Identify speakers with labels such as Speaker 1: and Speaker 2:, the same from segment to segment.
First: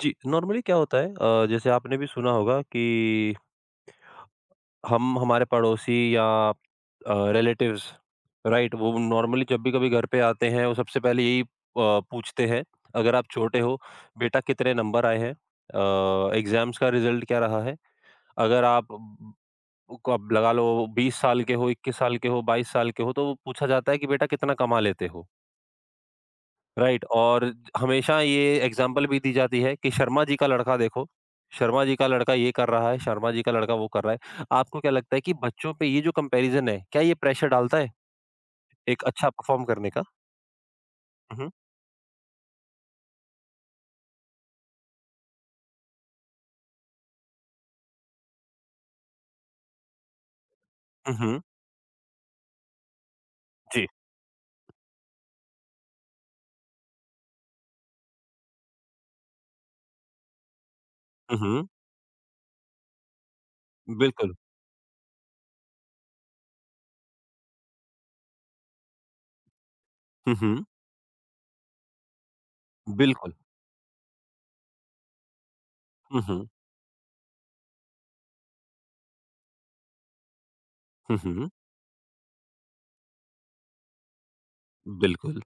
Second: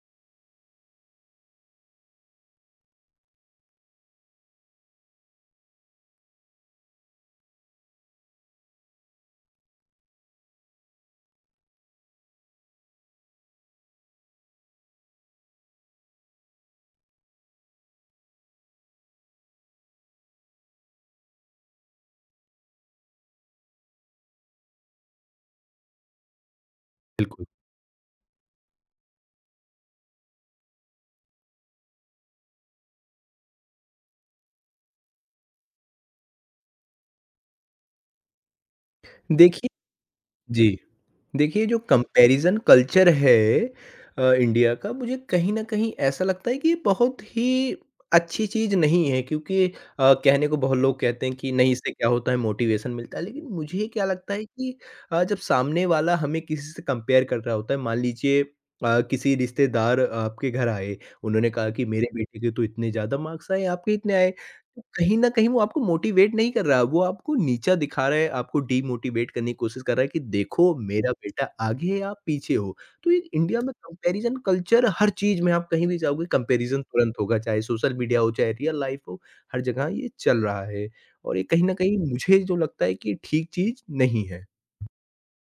Speaker 1: जी, normally क्या होता है जैसे आपने भी सुना होगा कि हम हमारे पड़ोसी या रिलेटिव्स राइट वो नॉर्मली जब भी कभी घर पे आते हैं वो सबसे पहले यही पूछते हैं अगर आप छोटे हो बेटा कितने नंबर आए हैं एग्जाम्स का रिजल्ट क्या रहा है अगर आप को अब लगा लो 20 साल के हो 21 साल के हो 22 साल के हो तो पूछा जाता है कि बेटा कितना कमा लेते हो राइट
Speaker 2: बिल्कुल।
Speaker 1: और हमेशा ये एग्जाम्पल भी दी जाती है कि शर्मा जी का लड़का देखो, शर्मा जी का लड़का ये कर रहा है, शर्मा जी का लड़का वो कर रहा है। आपको क्या लगता है कि बच्चों पे ये जो कंपैरिज़न है, क्या ये प्रेशर डालता है एक अच्छा परफ़ॉर्म
Speaker 2: देखिए
Speaker 1: करने का?
Speaker 2: जी।
Speaker 1: हुँ, हुँ।
Speaker 2: देखिए, जो कंपैरिज़न कल्चर है इंडिया का मुझे कहीं न कहीं ऐसा लगता है कि ये बहुत ही अच्छी चीज़ नहीं है, क्योंकि कहने को बहुत लोग
Speaker 1: हुँ,
Speaker 2: कहते हैं
Speaker 1: हुँ।
Speaker 2: कि नहीं, इससे क्या होता है, मोटिवेशन मिलता है। लेकिन मुझे
Speaker 1: जी।
Speaker 2: क्या लगता है कि जब सामने वाला हमें किसी से कंपेयर कर रहा होता है, मान लीजिए किसी रिश्तेदार आपके घर आए,
Speaker 1: हुँ,
Speaker 2: उन्होंने
Speaker 1: हुँ।
Speaker 2: कहा कि मेरे बेटे के तो इतने ज़्यादा मार्क्स आए, आपके इतने आए।
Speaker 1: बिल्कुल।
Speaker 2: तो कहीं न कहीं वो आपको मोटिवेट नहीं कर रहा है, वो आपको नीचा दिखा रहा है, आपको डीमोटिवेट करने की कोशिश कर रहा है कि
Speaker 1: हुँ, हुँ।
Speaker 2: देखो, मेरा बेटा आगे है, आप पीछे हो। तो ये
Speaker 1: बिल्कुल।
Speaker 2: इंडिया में कंपैरिज़न कल्चर हर चीज़ में, आप कहीं भी
Speaker 1: हुँ,
Speaker 2: जाओगे
Speaker 1: हुँ।
Speaker 2: कंपैरिज़न तुरंत होगा, चाहे सोशल मीडिया हो, चाहे रियल लाइफ़ हो, हर जगह ये चल रहा है।
Speaker 1: हुँ,
Speaker 2: और ये
Speaker 1: हुँ।
Speaker 2: कहीं न कहीं मुझे जो लगता है कि ये ठीक चीज़ नहीं है।
Speaker 1: बिल्कुल,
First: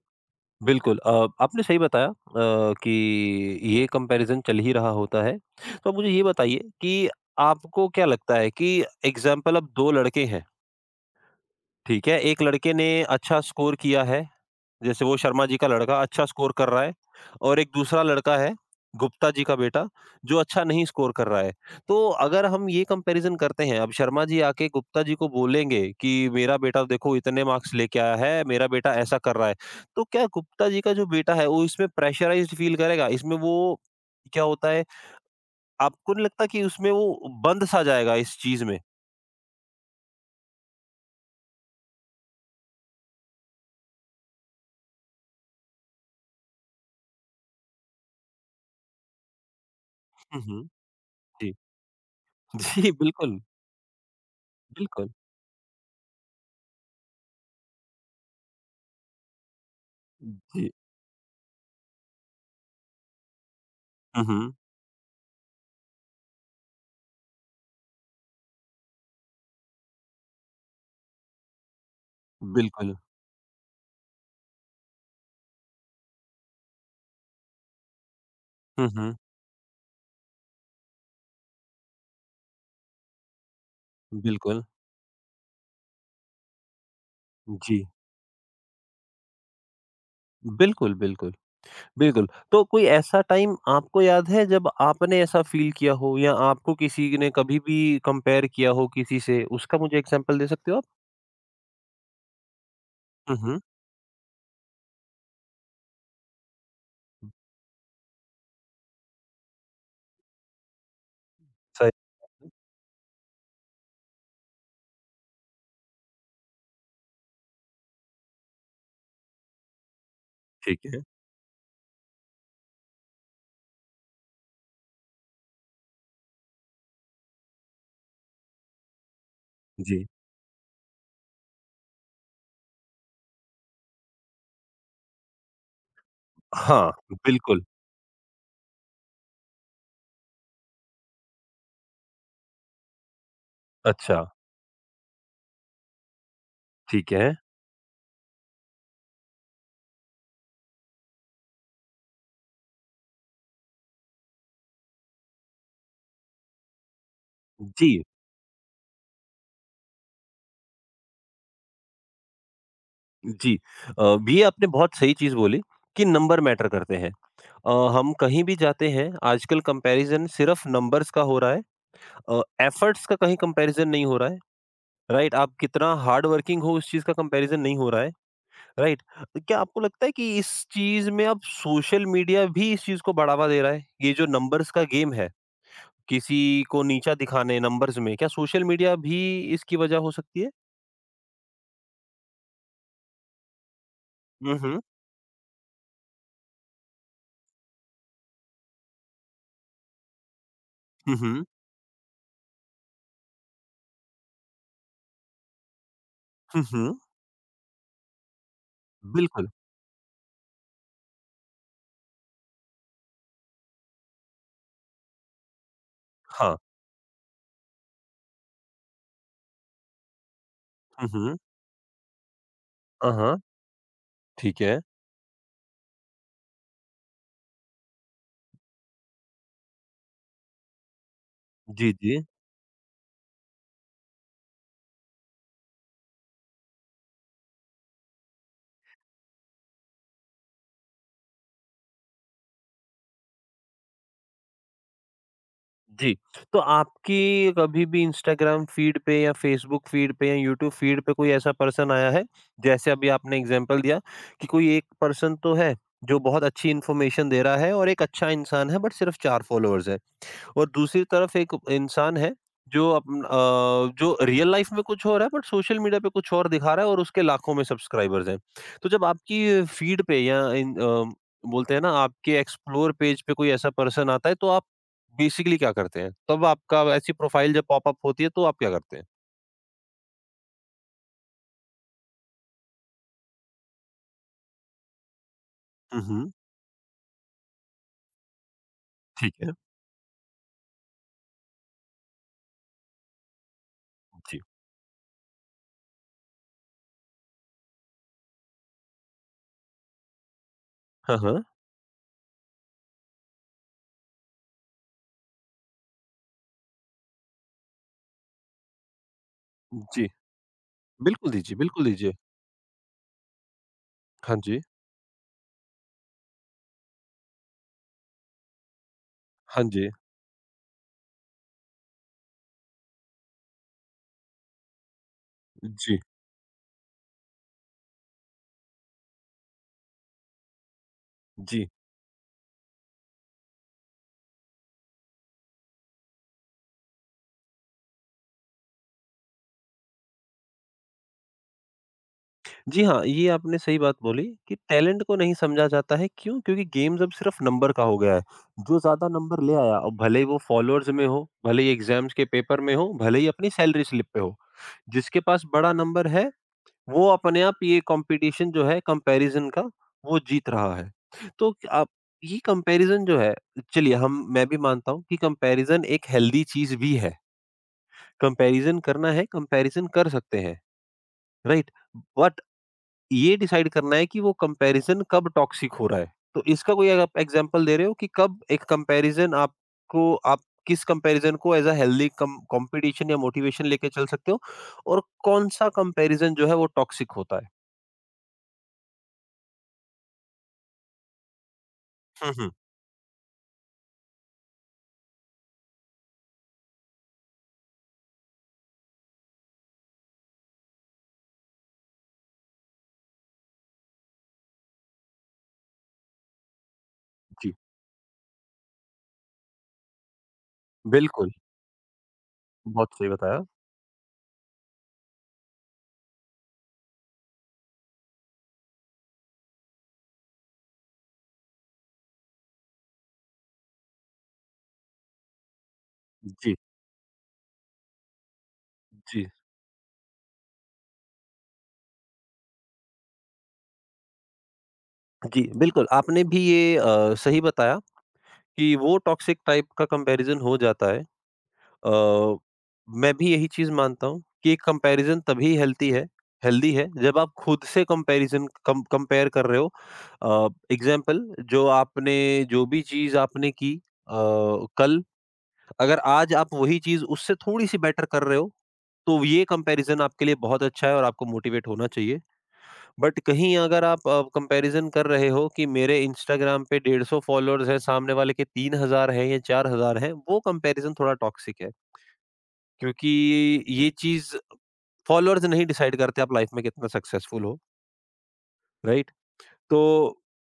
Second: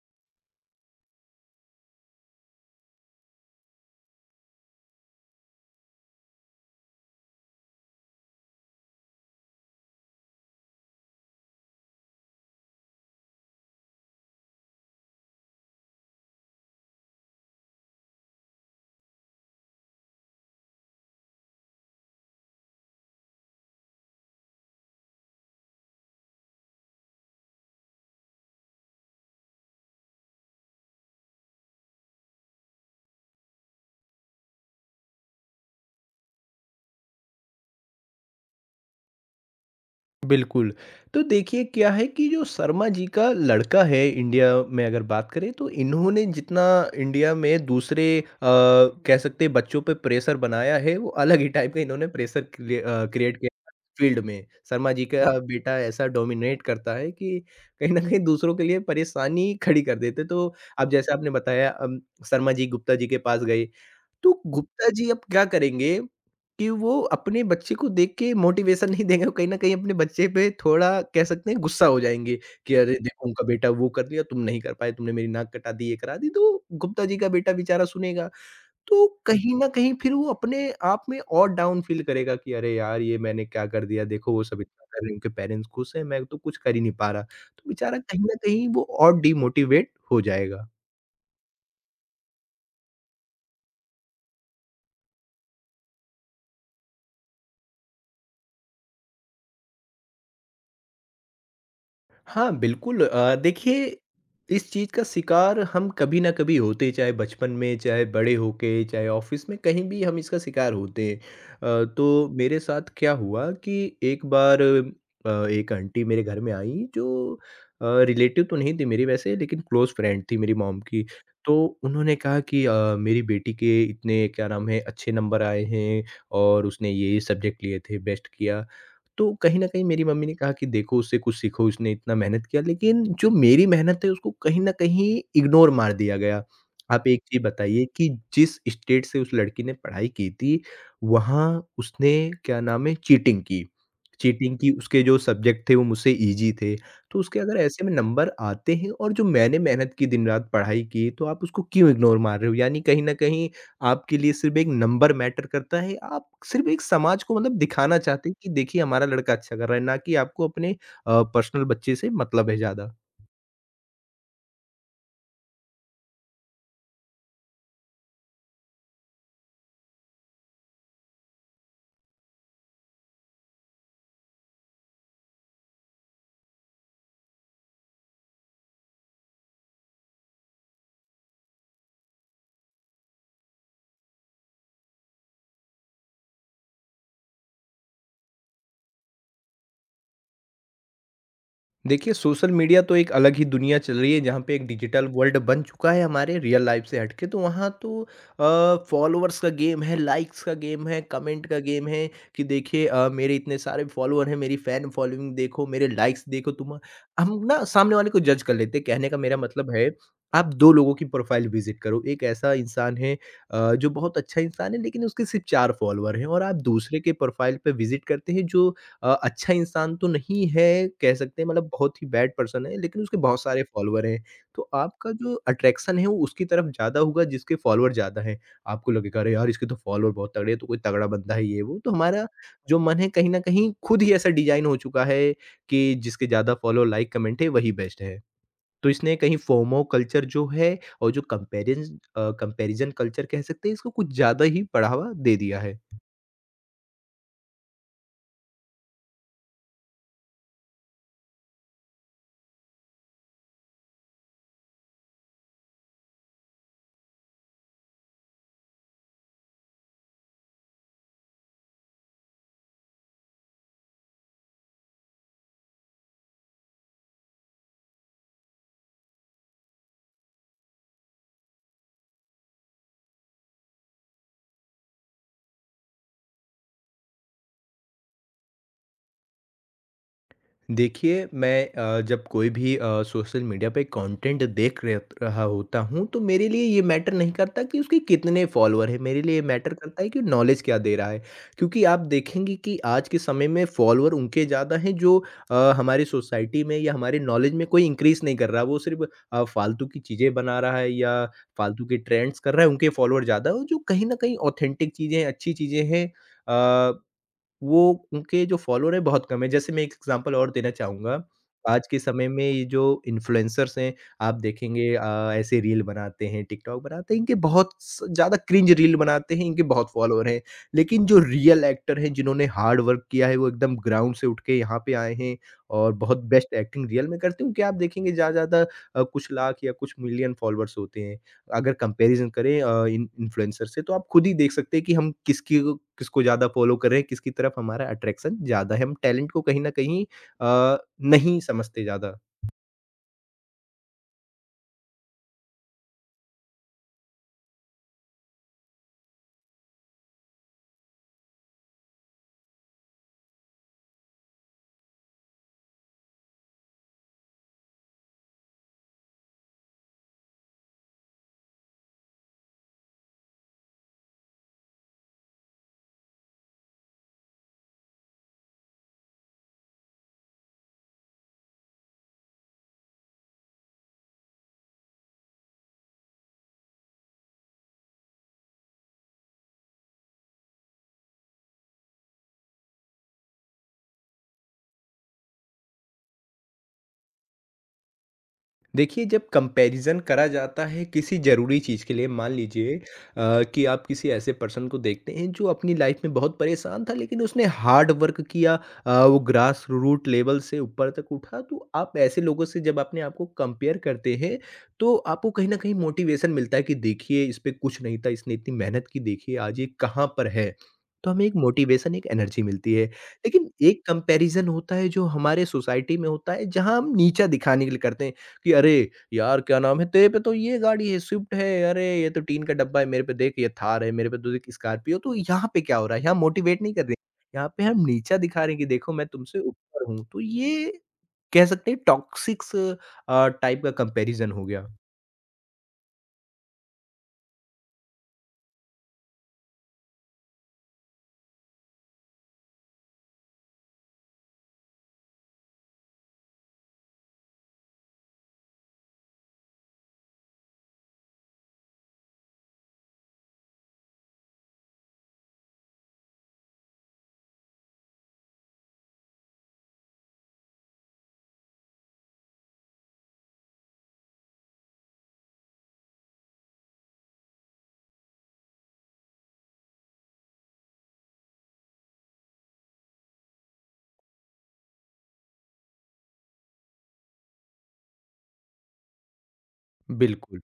Speaker 1: बिल्कुल। आपने सही बताया कि ये कंपैरिज़न चल ही रहा होता है। तो मुझे ये बताइए कि आपको क्या लगता है कि एग्ज़ाम्पल अब 2 लड़के हैं ठीक है, एक लड़के ने अच्छा स्कोर किया है, जैसे वो शर्मा जी का लड़का अच्छा स्कोर कर रहा है और एक दूसरा लड़का है, गुप्ता जी का बेटा, जो अच्छा नहीं स्कोर कर रहा है। तो अगर हम ये कंपैरिज़न करते हैं, अब शर्मा जी आके गुप्ता जी को बोलेंगे कि मेरा बेटा देखो इतने मार्क्स लेके आया है, मेरा बेटा ऐसा कर रहा है। तो क्या गुप्ता जी का जो बेटा है, वो इसमें प्रेशराइज़्ड फ़ील करेगा? इसमें वो क्या होता है, आपको नहीं लगता कि उसमें वो बंद-सा जाएगा इस चीज़ में?
Speaker 2: बिल्कुल। तो देखिए, क्या है कि जो शर्मा जी का लड़का है, इंडिया में अगर बात करें तो इन्होंने जितना इंडिया में दूसरे कह सकते हैं बच्चों पे प्रेशर
Speaker 1: हुँ, हुँ।
Speaker 2: बनाया है, वो अलग ही
Speaker 1: जी।
Speaker 2: टाइप का इन्होंने प्रेशर
Speaker 1: जी,
Speaker 2: क्रिएट
Speaker 1: बिल्कुल,
Speaker 2: किया फील्ड में। शर्मा जी
Speaker 1: बिल्कुल।
Speaker 2: का बेटा ऐसा डोमिनेट करता है कि कहीं न कहीं दूसरों के लिए परेशानी खड़ी कर देते। तो
Speaker 1: जी।
Speaker 2: अब जैसे आपने बताया शर्मा जी गुप्ता जी के पास गए।
Speaker 1: हुँ,
Speaker 2: तो
Speaker 1: हुँ।
Speaker 2: गुप्ता जी अब क्या करेंगे कि वो अपने बच्चे को देख के मोटिवेशन नहीं देंगे, वो कहीं न कहीं अपने बच्चे पे थोड़ा कह सकते हैं गुस्सा हो जाएँगे कि अरे,
Speaker 1: बिल्कुल।
Speaker 2: देखो उनका बेटा वो कर लिया, तुम नहीं कर पाए, तुमने मेरी नाक कटा दी, ये करा दी। तो गुप्ता जी का बेटा बेचारा सुनेगा,
Speaker 1: हुँ,
Speaker 2: तो
Speaker 1: हुँ।
Speaker 2: कहीं न कहीं फिर वो अपने आप में और डाउन फील करेगा कि अरे यार! ये मैंने क्या कर दिया? देखो, वो सब
Speaker 1: बिल्कुल।
Speaker 2: इतना कर रहे हैं, उनके पेरेंट्स खुश हैं, मैं तो कुछ कर ही नहीं पा रहा। तो
Speaker 1: जी।
Speaker 2: बेचारा कहीं न कहीं वो और डिमोटिवेट हो जाएगा।
Speaker 1: बिल्कुल, बिल्कुल, बिल्कुल। तो कोई ऐसा टाइम आपको याद है जब आपने ऐसा फ़ील किया हो या आपको किसी ने कभी भी कंपेयर किया हो किसी से? उसका मुझे एग्ज़ाम्पल दे सकते हो आप?
Speaker 2: हाँ, बिल्कुल।
Speaker 1: हुँ, हुँ।
Speaker 2: देखिए, इस चीज़ का शिकार हम कभी ना कभी होते हैं, चाहे बचपन में, चाहे बड़े होके, चाहे ऑफ़िस में, कहीं भी हम इसका शिकार होते हैं।
Speaker 1: सही
Speaker 2: तो
Speaker 1: बात है।
Speaker 2: मेरे साथ क्या हुआ कि एक बार एक आंटी मेरे घर में आईं, जो रिलेटिव तो नहीं थी मेरी वैसे, लेकिन क्लोज़ फ्रेंड थी मेरी मॉम
Speaker 1: ठीक है।
Speaker 2: की। तो उन्होंने कहा कि मेरी बेटी के इतने क्या नाम है अच्छे नंबर आए हैं, और उसने ये-ये सब्जेक्ट लिए थे, बेस्ट किया। तो कहीं न कहीं मेरी
Speaker 1: जी।
Speaker 2: मम्मी ने कहा कि देखो, उससे कुछ सीखो, उसने इतना मेहनत किया, लेकिन जो मेरी मेहनत है उसको कहीं न कहीं इग्नोर मार दिया गया।
Speaker 1: हाँ,
Speaker 2: आप एक चीज़
Speaker 1: बिल्कुल।
Speaker 2: बताइए कि जिस स्टेट से उस लड़की ने पढ़ाई की थी, वहाँ उसने क्या नाम है चीटिंग की।
Speaker 1: अच्छा,
Speaker 2: चीटिंग की, उसके जो सब्जेक्ट थे वो मुझसे ईज़ी थे,
Speaker 1: ठीक
Speaker 2: तो
Speaker 1: है।
Speaker 2: उसके अगर ऐसे में नंबर आते हैं, और जो मैंने मेहनत की, दिन-रात पढ़ाई की, तो आप उसको क्यों इग्नोर मार रहे हो? यानी कहीं न कहीं आपके लिए सिर्फ़ एक नंबर मैटर करता है। आप सिर्फ़ एक समाज को मतलब दिखाना
Speaker 1: जी,
Speaker 2: चाहते हैं कि देखिए, हमारा लड़का अच्छा कर रहा है, ना कि आपको अपने पर्सनल बच्चे से मतलब है ज़्यादा।
Speaker 1: जी। ये आपने बहुत सही चीज़ बोली कि नंबर मैटर करते हैं। अ, हम कहीं भी जाते हैं आजकल कंपैरिज़न सिर्फ़ नंबर्स का हो रहा है एफर्ट्स का कहीं कंपैरिज़न नहीं हो रहा है, राइट? आप कितना हार्ड वर्किंग हो इस चीज़ का कंपैरिज़न नहीं हो रहा है, राइट? क्या आपको लगता है कि इस चीज़ में अब सोशल मीडिया भी इस चीज़ को बढ़ावा दे रहा है? ये जो नंबर्स का गेम है, किसी को नीचा दिखाने नंबर्स में, क्या सोशल मीडिया भी इसकी वजह हो सकती है?
Speaker 2: देखिए, सोशल मीडिया तो एक अलग ही दुनिया चल रही है, जहाँ पे
Speaker 1: हुँ,
Speaker 2: एक
Speaker 1: हुँ।
Speaker 2: डिजिटल वर्ल्ड बन चुका है हमारे रियल लाइफ से हट के, तो वहाँ तो फॉलोअर्स का गेम है, लाइक्स का गेम है,
Speaker 1: हुँ,
Speaker 2: कमेंट
Speaker 1: हुँ।
Speaker 2: का गेम है कि देखिए मेरे इतने सारे फॉलोअर हैं, मेरी फैन फॉलोइंग देखो, मेरे लाइक्स देखो
Speaker 1: हुँ,
Speaker 2: तुम।
Speaker 1: हुँ।
Speaker 2: हम ना सामने वाले को जज कर लेते हैं। कहने का मेरा
Speaker 1: बिल्कुल।
Speaker 2: मतलब है, आप 2 लोगों की प्रोफाइल विज़िट करो, एक ऐसा इंसान है जो बहुत अच्छा इंसान है, लेकिन उसके सिर्फ़ 4 फॉलोअर हैं, और आप
Speaker 1: हाँ।
Speaker 2: दूसरे के प्रोफाइल पे विज़िट करते हैं, जो अच्छा इंसान तो नहीं है,
Speaker 1: हुँ,
Speaker 2: कह
Speaker 1: हुँ।
Speaker 2: सकते हैं मतलब बहुत ही बैड पर्सन है, लेकिन
Speaker 1: हाँ,
Speaker 2: उसके बहुत
Speaker 1: हाँ।
Speaker 2: सारे फ़ॉलोवर हैं।
Speaker 1: ठीक
Speaker 2: तो
Speaker 1: है।
Speaker 2: आपका जो अट्रैक्शन है वो उसकी तरफ ज़्यादा होगा, जिसके फ़ॉलोवर ज़्यादा हैं। आपको लगेगा अरे यार! इसके तो फ़ॉलोवर बहुत तगड़े हैं, तो कोई तगड़ा बंदा है ये वो। तो
Speaker 1: जी, जी।
Speaker 2: हमारा जो मन है कहीं न कहीं खुद ही ऐसा डिज़ाइन हो चुका है कि जिसके ज़्यादा फ़ॉलो, लाइक, कमेंट है, वही बेस्ट है। तो इसने कहीं फोमो कल्चर जो है और जो कंपैरिज़न कल्चर कह सकते हैं, इसको कुछ ज़्यादा ही बढ़ावा दे दिया है।
Speaker 1: जी, तो आपकी कभी भी इंस्टाग्राम फ़ीड पे या फ़ेसबुक फ़ीड पे या यूट्यूब फ़ीड पे कोई ऐसा पर्सन आया है? जैसे अभी आपने एग्ज़ाम्पल दिया कि कोई एक पर्सन तो है, जो बहुत अच्छी इन्फॉर्मेशन दे रहा है और एक अच्छा इंसान है बट सिर्फ़ 4 फ़ॉलोअर्स हैं। और दूसरी तरफ एक इंसान है जो जो रियल लाइफ में कुछ और है बट सोशल मीडिया पे कुछ और दिखा रहा है और उसके लाखों में सब्सक्राइबर्स हैं। तो जब आपकी फीड पे या बोलते हैं ना आपके एक्सप्लोर पेज पे कोई ऐसा पर्सन आता है तो आप बेसिकली क्या करते हैं? तब आपका ऐसी प्रोफाइल जब पॉपअप होती है तो आप क्या करते हैं?
Speaker 2: देखिए, मैं जब कोई भी सोशल मीडिया पे कंटेंट देख रह रहा होता
Speaker 1: हुँ,
Speaker 2: हूँ, तो
Speaker 1: हुँ।
Speaker 2: मेरे लिए ये मैटर नहीं करता कि उसके कितने फॉलोअर है, मेरे
Speaker 1: ठीक
Speaker 2: लिए
Speaker 1: है।
Speaker 2: मैटर करता है कि नॉलेज क्या दे रहा है। क्योंकि आप देखेंगे कि आज के समय में फॉलोअर
Speaker 1: जी।
Speaker 2: उनके ज़्यादा हैं, जो हमारी सोसाइटी में या हमारे नॉलेज में कोई इंक्रीज नहीं कर रहा, वो सिर्फ फालतू की चीज़ें बना रहा है, या
Speaker 1: हाँ, हाँ।
Speaker 2: फालतू के ट्रेंड्स कर रहा है, उनके फॉलोअर ज़्यादा हो, जो कहीं ना कहीं ऑथेंटिक चीज़ें अच्छी चीज़ें हैं वो, उनके जो फॉलोवर हैं बहुत कम है। जैसे मैं एक
Speaker 1: जी।
Speaker 2: एग्ज़ाम्पल और देना चाहूँगा,
Speaker 1: बिल्कुल दीजिए, बिल्कुल
Speaker 2: आज के
Speaker 1: दीजिए।
Speaker 2: समय में ये जो इन्फ्लुएंसर्स हैं, आप
Speaker 1: हाँ जी।
Speaker 2: देखेंगे ऐसे रील बनाते हैं, टिकटॉक बनाते हैं, इनके बहुत स ज़्यादा क्रिंज रील बनाते हैं, इनके
Speaker 1: हाँ
Speaker 2: बहुत
Speaker 1: जी।
Speaker 2: फॉलोवर हैं। लेकिन जो रियल एक्टर हैं जिन्होंने हार्ड वर्क किया है, वो एकदम ग्राउंड से उठ के यहाँ पे आए हैं, और
Speaker 1: जी।
Speaker 2: बहुत बेस्ट एक्टिंग रियल में करते हैं, उनके आप देखेंगे ज़्यादा से ज़्यादा कुछ लाख या कुछ मिलियन फॉलोवर्स होते हैं।
Speaker 1: जी।
Speaker 2: अगर कंपैरिज़न करें इन इन्फ्लुएंसर से, तो आप खुद ही देख सकते हैं कि हम किसकी किसको ज़्यादा फ़ॉलो कर रहे हैं, किसकी तरफ हमारा अट्रैक्शन ज़्यादा है। हम टैलेंट को कहीं न कहीं अ, नहीं समझते ज़्यादा।
Speaker 1: जी हाँ, ये आपने सही बात बोली कि टैलेंट को नहीं समझा जाता है, क्यों? क्योंकि गेम्स अब सिर्फ़ नंबर का हो गया है। जो ज़्यादा नंबर ले आया और भले ही वो फॉलोअर्स में हो, भले ही एग्ज़ाम्स के पेपर में हो, भले ही अपनी सैलरी स्लिप पे हो। जिसके पास बड़ा नंबर है, वो अपने आप ये कॉम्पिटिशन जो है कंपैरिज़न का, वो जीत रहा है। तो आप ये कंपैरिज़न जो है चलिए हम मैं भी मानता हूँ कि कंपैरिज़न एक हेल्दी चीज़ भी है। कंपैरिज़न करना है, कंपैरिज़न कर सकते हैं, राइट? बट ये डिसाइड करना है कि वो कंपैरिज़न कब टॉक्सिक हो रहा है। तो इसका कोई अगर आप एग्ज़ाम्पल दे रहे हो कि कब एक कंपैरिज़न आपको आप किस कंपैरिज़न को ऐज़ अ हेल्दी कम कॉम्पिटिशन या मोटिवेशन लेके चल सकते हो और कौन-सा कंपैरिज़न जो है वो टॉक्सिक होता है?
Speaker 2: देखिए, जब कंपैरिज़न करा जाता है किसी ज़रूरी चीज़ के लिए, मान
Speaker 1: हुँ, हुँ।
Speaker 2: लीजिए कि आप किसी ऐसे पर्सन को देखते हैं, जो अपनी लाइफ़ में बहुत परेशान था, लेकिन उसने हार्ड वर्क किया, वो ग्रास रूट लेवल से ऊपर तक उठा, तो आप ऐसे लोगों से जब अपने आप को कंपेयर करते हैं, तो आपको कहीं न कहीं मोटिवेशन मिलता है कि देखिए, इस पे
Speaker 1: जी,
Speaker 2: कुछ नहीं था, इसने इतनी मेहनत की, देखिए आज ये कहाँ पर है। तो हमें
Speaker 1: बिल्कुल,
Speaker 2: एक मोटिवेशन, एक एनर्जी मिलती है।
Speaker 1: बहुत सही बताया।
Speaker 2: लेकिन एक कंपैरिज़न होता है जो हमारे सोसाइटी में होता है, जहाँ हम नीचा दिखाने के लिए करते हैं, कि अरे यार, क्या नाम है, तेरे पे तो ये गाड़ी है, स्विफ्ट है, अरे ये तो टीन का डब्बा है, मेरे पे देख ये थार है, मेरे पे तो देख स्कॉर्पियो। तो यहाँ पे क्या हो रहा है, यहाँ
Speaker 1: जी,
Speaker 2: मोटिवेट नहीं कर रहे, यहाँ पे हम नीचा दिखा रहे हैं कि देखो, मैं
Speaker 1: जी।
Speaker 2: तुमसे ऊपर हूँ। तो ये कह सकते हैं टॉक्सिक्स टाइप का कंपैरिजन हो गया।
Speaker 1: जी, बिल्कुल आपने भी ये सही बताया कि वो टॉक्सिक टाइप का कंपैरिज़न हो जाता है। अ, मैं भी यही चीज़ मानता हूँ कि कंपैरिज़न तभी हेल्थी है हेल्दी है जब आप खुद से कंपैरिज़न कम कंपेयर कर रहे हो। एग्ज़ाम्पल जो आपने जो भी चीज़ आपने की कल अगर आज आप वही चीज़ उससे थोड़ी-सी बेटर कर रहे हो, तो ये कंपैरिज़न आपके लिए बहुत अच्छा है और आपको मोटिवेट होना चाहिए। बट कहीं अगर आप कंपैरिज़न कर रहे हो कि मेरे इंस्टाग्राम पे 150 फॉलोअर्स हैं, सामने वाले के 3,000 हैं या 4,000 हैं, वो कंपैरिज़न थोड़ा टॉक्सिक है। क्योंकि ये चीज़ फॉलोअर्स नहीं डिसाइड करते आप लाइफ में कितना सक्सेसफुल हो, राइट? तो
Speaker 2: बिल्कुल।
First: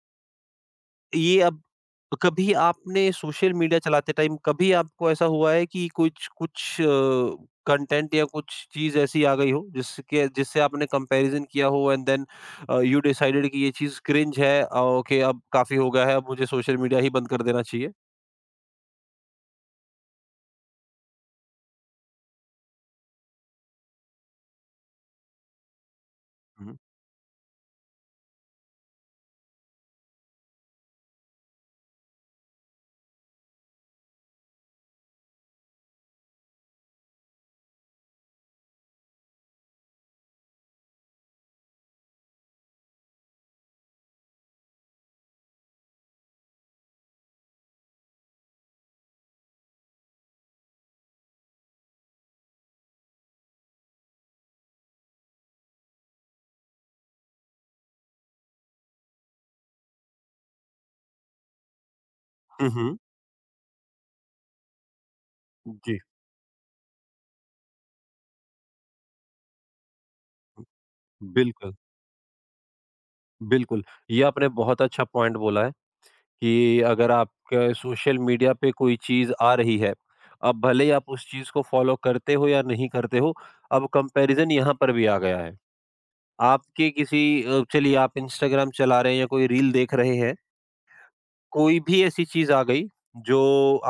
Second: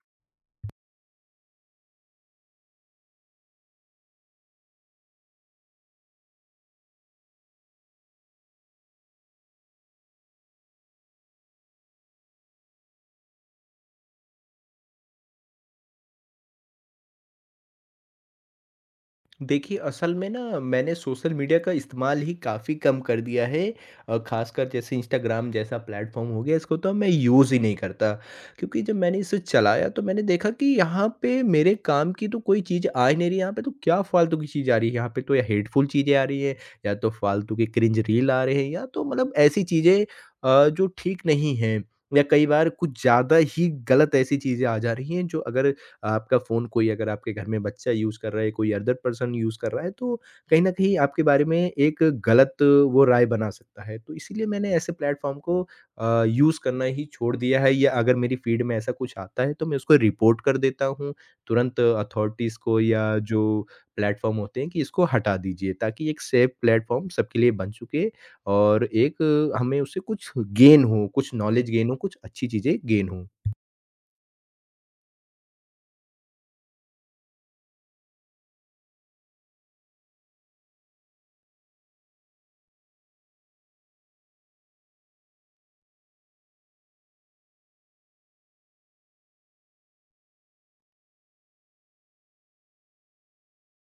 Speaker 1: ये अब कभी आपने सोशल मीडिया चलाते टाइम कभी आपको ऐसा हुआ है कि कुछ कुछ अ, कंटेंट या कुछ चीज़ ऐसी आ गई हो जिसके जिससे आपने कंपैरिज़न किया हो एंड देन यू डिसाइडेड कि ये चीज़ क्रिंज है ओके अब काफ़ी हो गया है, अब मुझे सोशल मीडिया ही बंद कर देना चाहिए?
Speaker 2: देखिए, असल में ना मैंने सोशल मीडिया का इस्तेमाल ही काफ़ी कम कर दिया है, ख़ासकर जैसे इंस्टाग्राम जैसा प्लेटफ़ॉर्म हो गया, इसको
Speaker 1: हुँ,
Speaker 2: तो अब मैं यूज़ ही नहीं करता। क्योंकि जब मैंने इसे चलाया, तो मैंने देखा कि यहाँ पे मेरे काम की तो कोई चीज़ आ ही नहीं रही है, यहाँ पे तो क्या फ़ालतू की चीज़ आ रही है, यहाँ पे तो या हेटफुल चीज़ें आ रही हैं, या तो फ़ालतू के क्रिंज रील आ रहे हैं, या तो मतलब ऐसी चीज़ें जो ठीक नहीं हैं, या कई बार कुछ ज़्यादा ही गलत ऐसी चीज़ें आ जा रही हैं, जो अगर आपका फ़ोन कोई, अगर आपके घर में बच्चा यूज़ कर रहा है, कोई अदर पर्सन यूज़ कर रहा है, तो कहीं न कहीं आपके बारे में एक गलत वो राय बना सकता है। तो इसीलिए मैंने ऐसे प्लेटफ़ॉर्म को यूज़ करना ही छोड़ दिया है, या अगर मेरी फ़ीड में ऐसा कुछ आता है, तो मैं उसको रिपोर्ट कर देता हूँ, तुरंत अथॉरिटीज़
Speaker 1: हुँ, हुँ,
Speaker 2: को,
Speaker 1: हुँ।
Speaker 2: या जो प्लेटफ़ॉर्म होते हैं, कि इसको हटा दीजिए,
Speaker 1: जी,
Speaker 2: ताकि एक सेफ प्लेटफ़ॉर्म सबके लिए बन चुके, और एक हमें उससे कुछ गेन हो, कुछ नॉलेज
Speaker 1: बिल्कुल,
Speaker 2: गेन हो, कुछ अच्छी चीज़ें गेन हों।
Speaker 1: बिल्कुल। ये आपने बहुत अच्छा पॉइंट बोला है। कि अगर आपके सोशल मीडिया पे कोई चीज़ आ रही है, अब भले ही आप उस चीज़ को फ़ॉलो करते हो या नहीं करते हो, अब कंपैरिज़न यहाँ पर भी आ गया है। आपके किसी चलिए आप इंस्टाग्राम चला रहे हैं या कोई रील देख रहे हैं, कोई भी ऐसी चीज़ आ गई जो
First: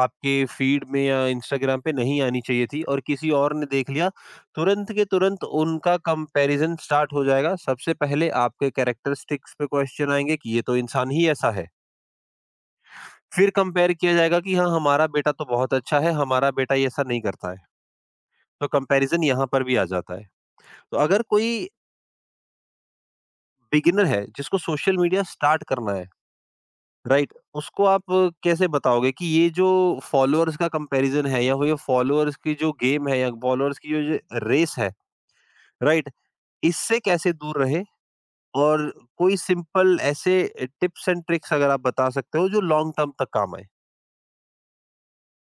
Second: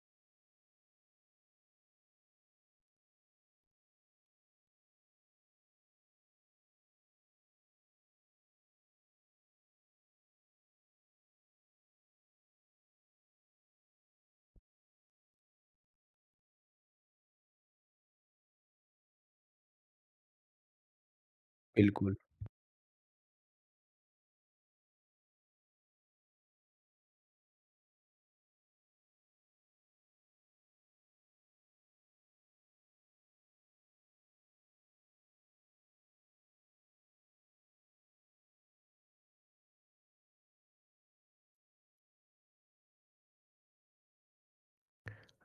Speaker 1: आपके फ़ीड में या इंस्टाग्राम पे नहीं आनी चाहिए थी और किसी और ने देख लिया, तुरंत के तुरंत उनका कंपैरिज़न स्टार्ट हो जाएगा। सबसे पहले आपके कैरेक्टरिस्टिक्स पे क्वेश्चन आएँगे कि ये तो इंसान ही ऐसा है। फिर कंपेयर किया जाएगा कि हाँ, हमारा बेटा तो बहुत अच्छा है, हमारा बेटा ये ऐसा नहीं करता है। तो कंपैरिज़न यहाँ पर भी आ जाता है। तो अगर कोई
Speaker 2: बिल्कुल।
Speaker 1: बिगिनर है, जिसको सोशल मीडिया स्टार्ट करना है, राइट? उसको आप कैसे बताओगे कि ये जो फॉलोअर्स का कंपैरिज़न है या वो ये फॉलोअर्स की जो गेम है या फॉलोअर्स की जो रेस है, राइट? इससे कैसे दूर रहे और कोई सिंपल ऐसे टिप्स एंड ट्रिक्स अगर आप बता सकते हो जो लॉन्ग टर्म तक काम आए?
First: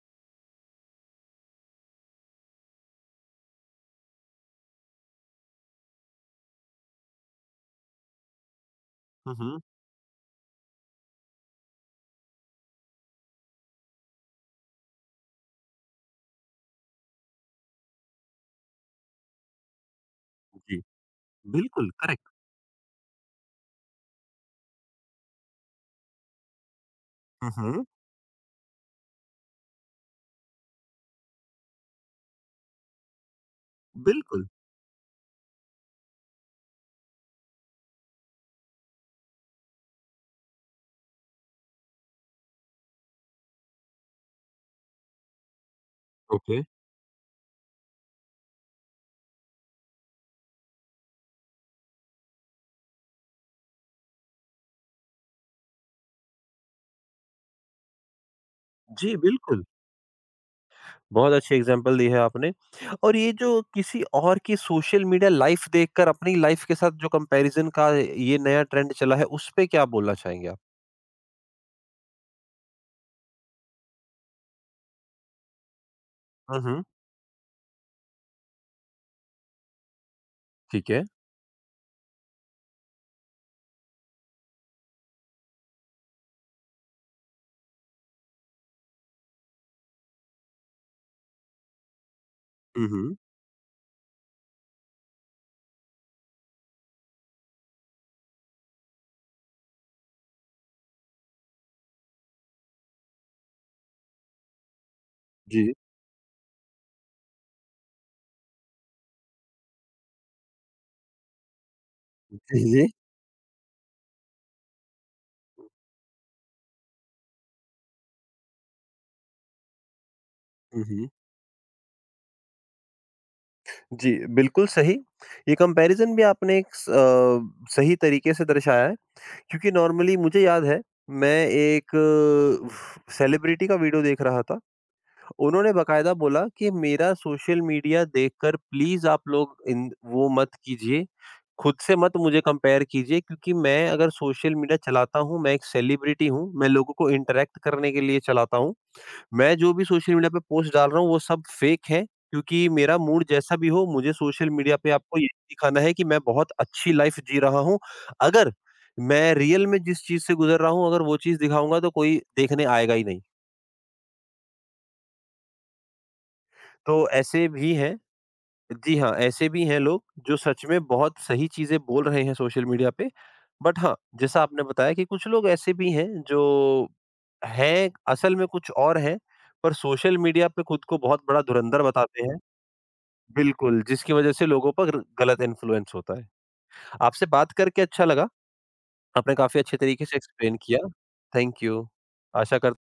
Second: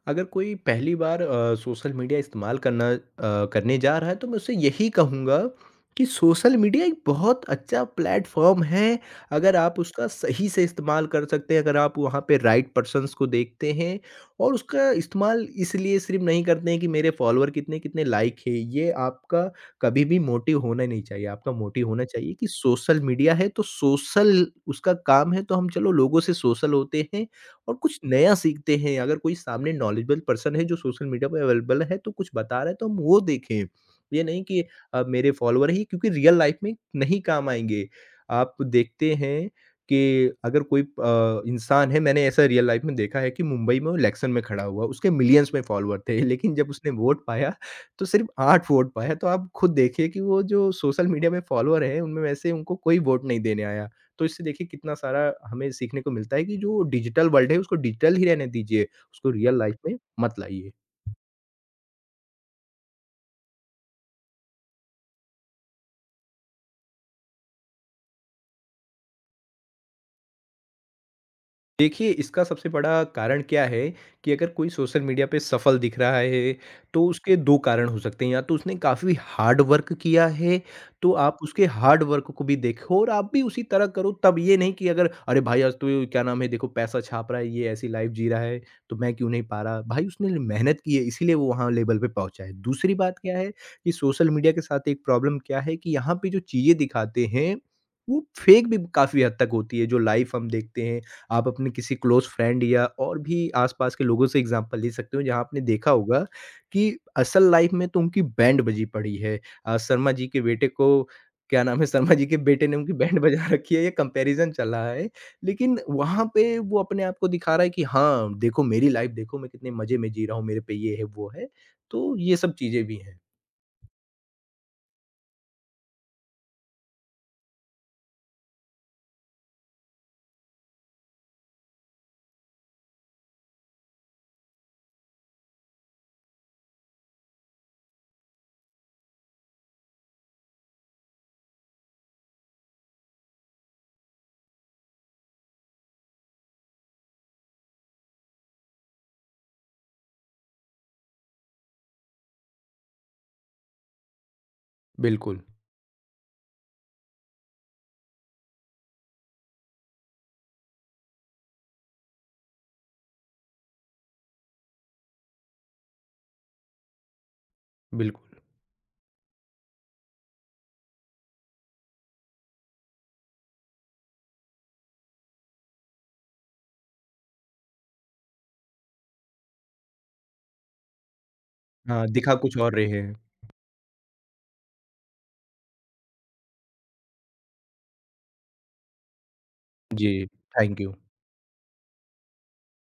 Speaker 2: अगर कोई पहली बार सोशल मीडिया इस्तेमाल करने जा रहा है, तो मैं उससे यही कहूँगा कि सोशल मीडिया एक बहुत अच्छा प्लेटफॉर्म है।
Speaker 1: हुँ,
Speaker 2: अगर
Speaker 1: हुँ।
Speaker 2: आप उसका सही से इस्तेमाल कर सकते हैं, अगर आप वहाँ पे राइट पर्सन्स को देखते हैं, और उसका इस्तेमाल इसलिए सिर्फ़ नहीं करते हैं कि मेरे फॉलोअर कितने, कितने लाइक है, ये आपका कभी भी मोटिव
Speaker 1: जी,
Speaker 2: होना नहीं चाहिए। आपका मोटिव
Speaker 1: बिल्कुल,
Speaker 2: होना चाहिए
Speaker 1: करेक्ट।
Speaker 2: कि सोशल मीडिया है तो सोशल उसका काम है, तो हम चलो लोगों से सोशल होते हैं
Speaker 1: हुँ,
Speaker 2: और
Speaker 1: हुँ।
Speaker 2: कुछ नया सीखते हैं। अगर कोई सामने नॉलेजेबल पर्सन है, जो सोशल मीडिया पे अवेलेबल है, तो कुछ बता रहा है, तो हम वो देखें। ये नहीं
Speaker 1: बिल्कुल,
Speaker 2: कि मेरे फॉलोवर ही, क्योंकि रियल लाइफ में नहीं काम आएँगे। आप देखते हैं कि अगर कोई इंसान है, मैंने ऐसा रियल लाइफ में देखा है कि मुंबई में वो इलेक्शन में खड़ा हुआ, उसके मिलियंस में फॉलोवर थे, लेकिन
Speaker 1: ओके।
Speaker 2: जब उसने वोट पाया तो सिर्फ़ 8 वोट पाया। तो आप खुद देखिए कि वो जो सोशल मीडिया में फॉलोवर हैं उनमें वैसे उनको कोई वोट नहीं देने आया। तो इससे देखिए कितना सारा हमें सीखने को मिलता है कि जो डिजिटल वर्ल्ड है, उसको डिजिटल ही रहने दीजिए,
Speaker 1: जी,
Speaker 2: उसको रियल
Speaker 1: बिल्कुल।
Speaker 2: लाइफ़ में मत लाइए।
Speaker 1: बहुत अच्छी एग्ज़ाम्पल दी है आपने और ये जो किसी और की सोशल मीडिया लाइफ़ देखकर अपनी लाइफ़ के साथ जो कंपैरिज़न का ये नया ट्रेंड चला है, उसपे क्या बोलना चाहेंगे आप?
Speaker 2: देखिए, इसका सबसे बड़ा कारण क्या है कि अगर कोई सोशल मीडिया पे सफल दिख रहा है,
Speaker 1: हुँ, हुँ।
Speaker 2: तो उसके 2 कारण हो सकते हैं। या तो उसने काफ़ी हार्ड वर्क किया है,
Speaker 1: ठीक है।
Speaker 2: तो आप उसके हार्ड वर्क को भी देखो और आप भी उसी तरह करो। तब ये नहीं कि अगर अरे भाई! आज तो ये क्या नाम है देखो, पैसा छाप रहा है, ये ऐसी लाइफ़ जी रहा है, तो मैं क्यों नहीं पा रहा? भाई, उसने मेहनत की है, इसीलिए वो वहाँ लेवल पे पहुँचा है।
Speaker 1: हुँ,
Speaker 2: दूसरी
Speaker 1: हुँ।
Speaker 2: बात क्या है कि सोशल मीडिया के साथ एक प्रॉब्लम क्या है कि यहाँ पे जो चीज़ें दिखाते हैं, वो फ़ेक भी काफ़ी हद तक होती है। जो लाइफ़ हम देखते हैं, आप अपने किसी क्लोज़ फ्रेंड या और भी आस-पास के लोगों से एग्ज़ाम्पल ले सकते हो, जहाँ आपने
Speaker 1: जी।
Speaker 2: देखा होगा कि असल लाइफ़ में तो उनकी बैंड बजी पड़ी है। शर्मा जी के बेटे को क्या नाम है, शर्मा जी के
Speaker 1: जी,
Speaker 2: बेटे ने
Speaker 1: जी।
Speaker 2: उनकी बैंड बजा रखी है, ये कंपैरिज़न चल रहा है। लेकिन वहाँ पे वो अपने आप को दिखा रहा है कि हाँ, देखो मेरी लाइफ़, देखो मैं कितने मज़े में जी रहा हूँ, मेरे पे
Speaker 1: हुँ,
Speaker 2: ये है,
Speaker 1: हुँ।
Speaker 2: वो है। तो ये सब चीज़ें भी हैं।
Speaker 1: जी, बिल्कुल सही। ये कंपैरिज़न भी आपने सही तरीके से दर्शाया है क्योंकि नॉर्मली मुझे याद है मैं एक सेलिब्रिटी का वीडियो देख रहा था। उन्होंने बाकायदा बोला कि मेरा सोशल मीडिया देखकर प्लीज़ आप लोग इन वो मत कीजिए, खुद से मत मुझे कंपेयर कीजिए क्योंकि मैं अगर सोशल मीडिया चलाता हूँ, मैं एक सेलिब्रिटी हूँ, मैं लोगों को इंटरैक्ट करने के लिए चलाता हूँ। मैं जो भी सोशल मीडिया पे पोस्ट डाल रहा हूँ वो सब फेक है क्योंकि मेरा मूड जैसा भी हो मुझे सोशल मीडिया पे आपको यही
Speaker 2: बिल्कुल,
Speaker 1: दिखाना है कि मैं बहुत अच्छी लाइफ़ जी रहा हूँ। अगर मैं रियल में जिस चीज़ से गुज़र रहा हूँ अगर वो चीज़ दिखाऊँगा तो कोई देखने आएगा ही नहीं। तो ऐसे भी हैं।
Speaker 2: बिल्कुल।
Speaker 1: जी हाँ, ऐसे भी हैं लोग जो सच में बहुत सही चीज़ें बोल रहे हैं सोशल मीडिया पे। बट हाँ, जैसा आपने बताया कि कुछ लोग ऐसे भी हैं जो हैं असल में कुछ और हैं, पर सोशल मीडिया पे खुद को बहुत बड़ा धुरंधर
Speaker 2: हाँ,
Speaker 1: बताते
Speaker 2: दिखा
Speaker 1: हैं।
Speaker 2: कुछ और रहे हैं।
Speaker 1: बिल्कुल, जिसकी वज़ह से लोगों पर गलत इन्फ्लुएंस होता है। आपसे बात करके अच्छा लगा। आपने काफ़ी अच्छे तरीके से
Speaker 2: जी,
Speaker 1: एक्सप्लेन
Speaker 2: थैंक
Speaker 1: किया।
Speaker 2: यू।
Speaker 1: Thank you. आशा कर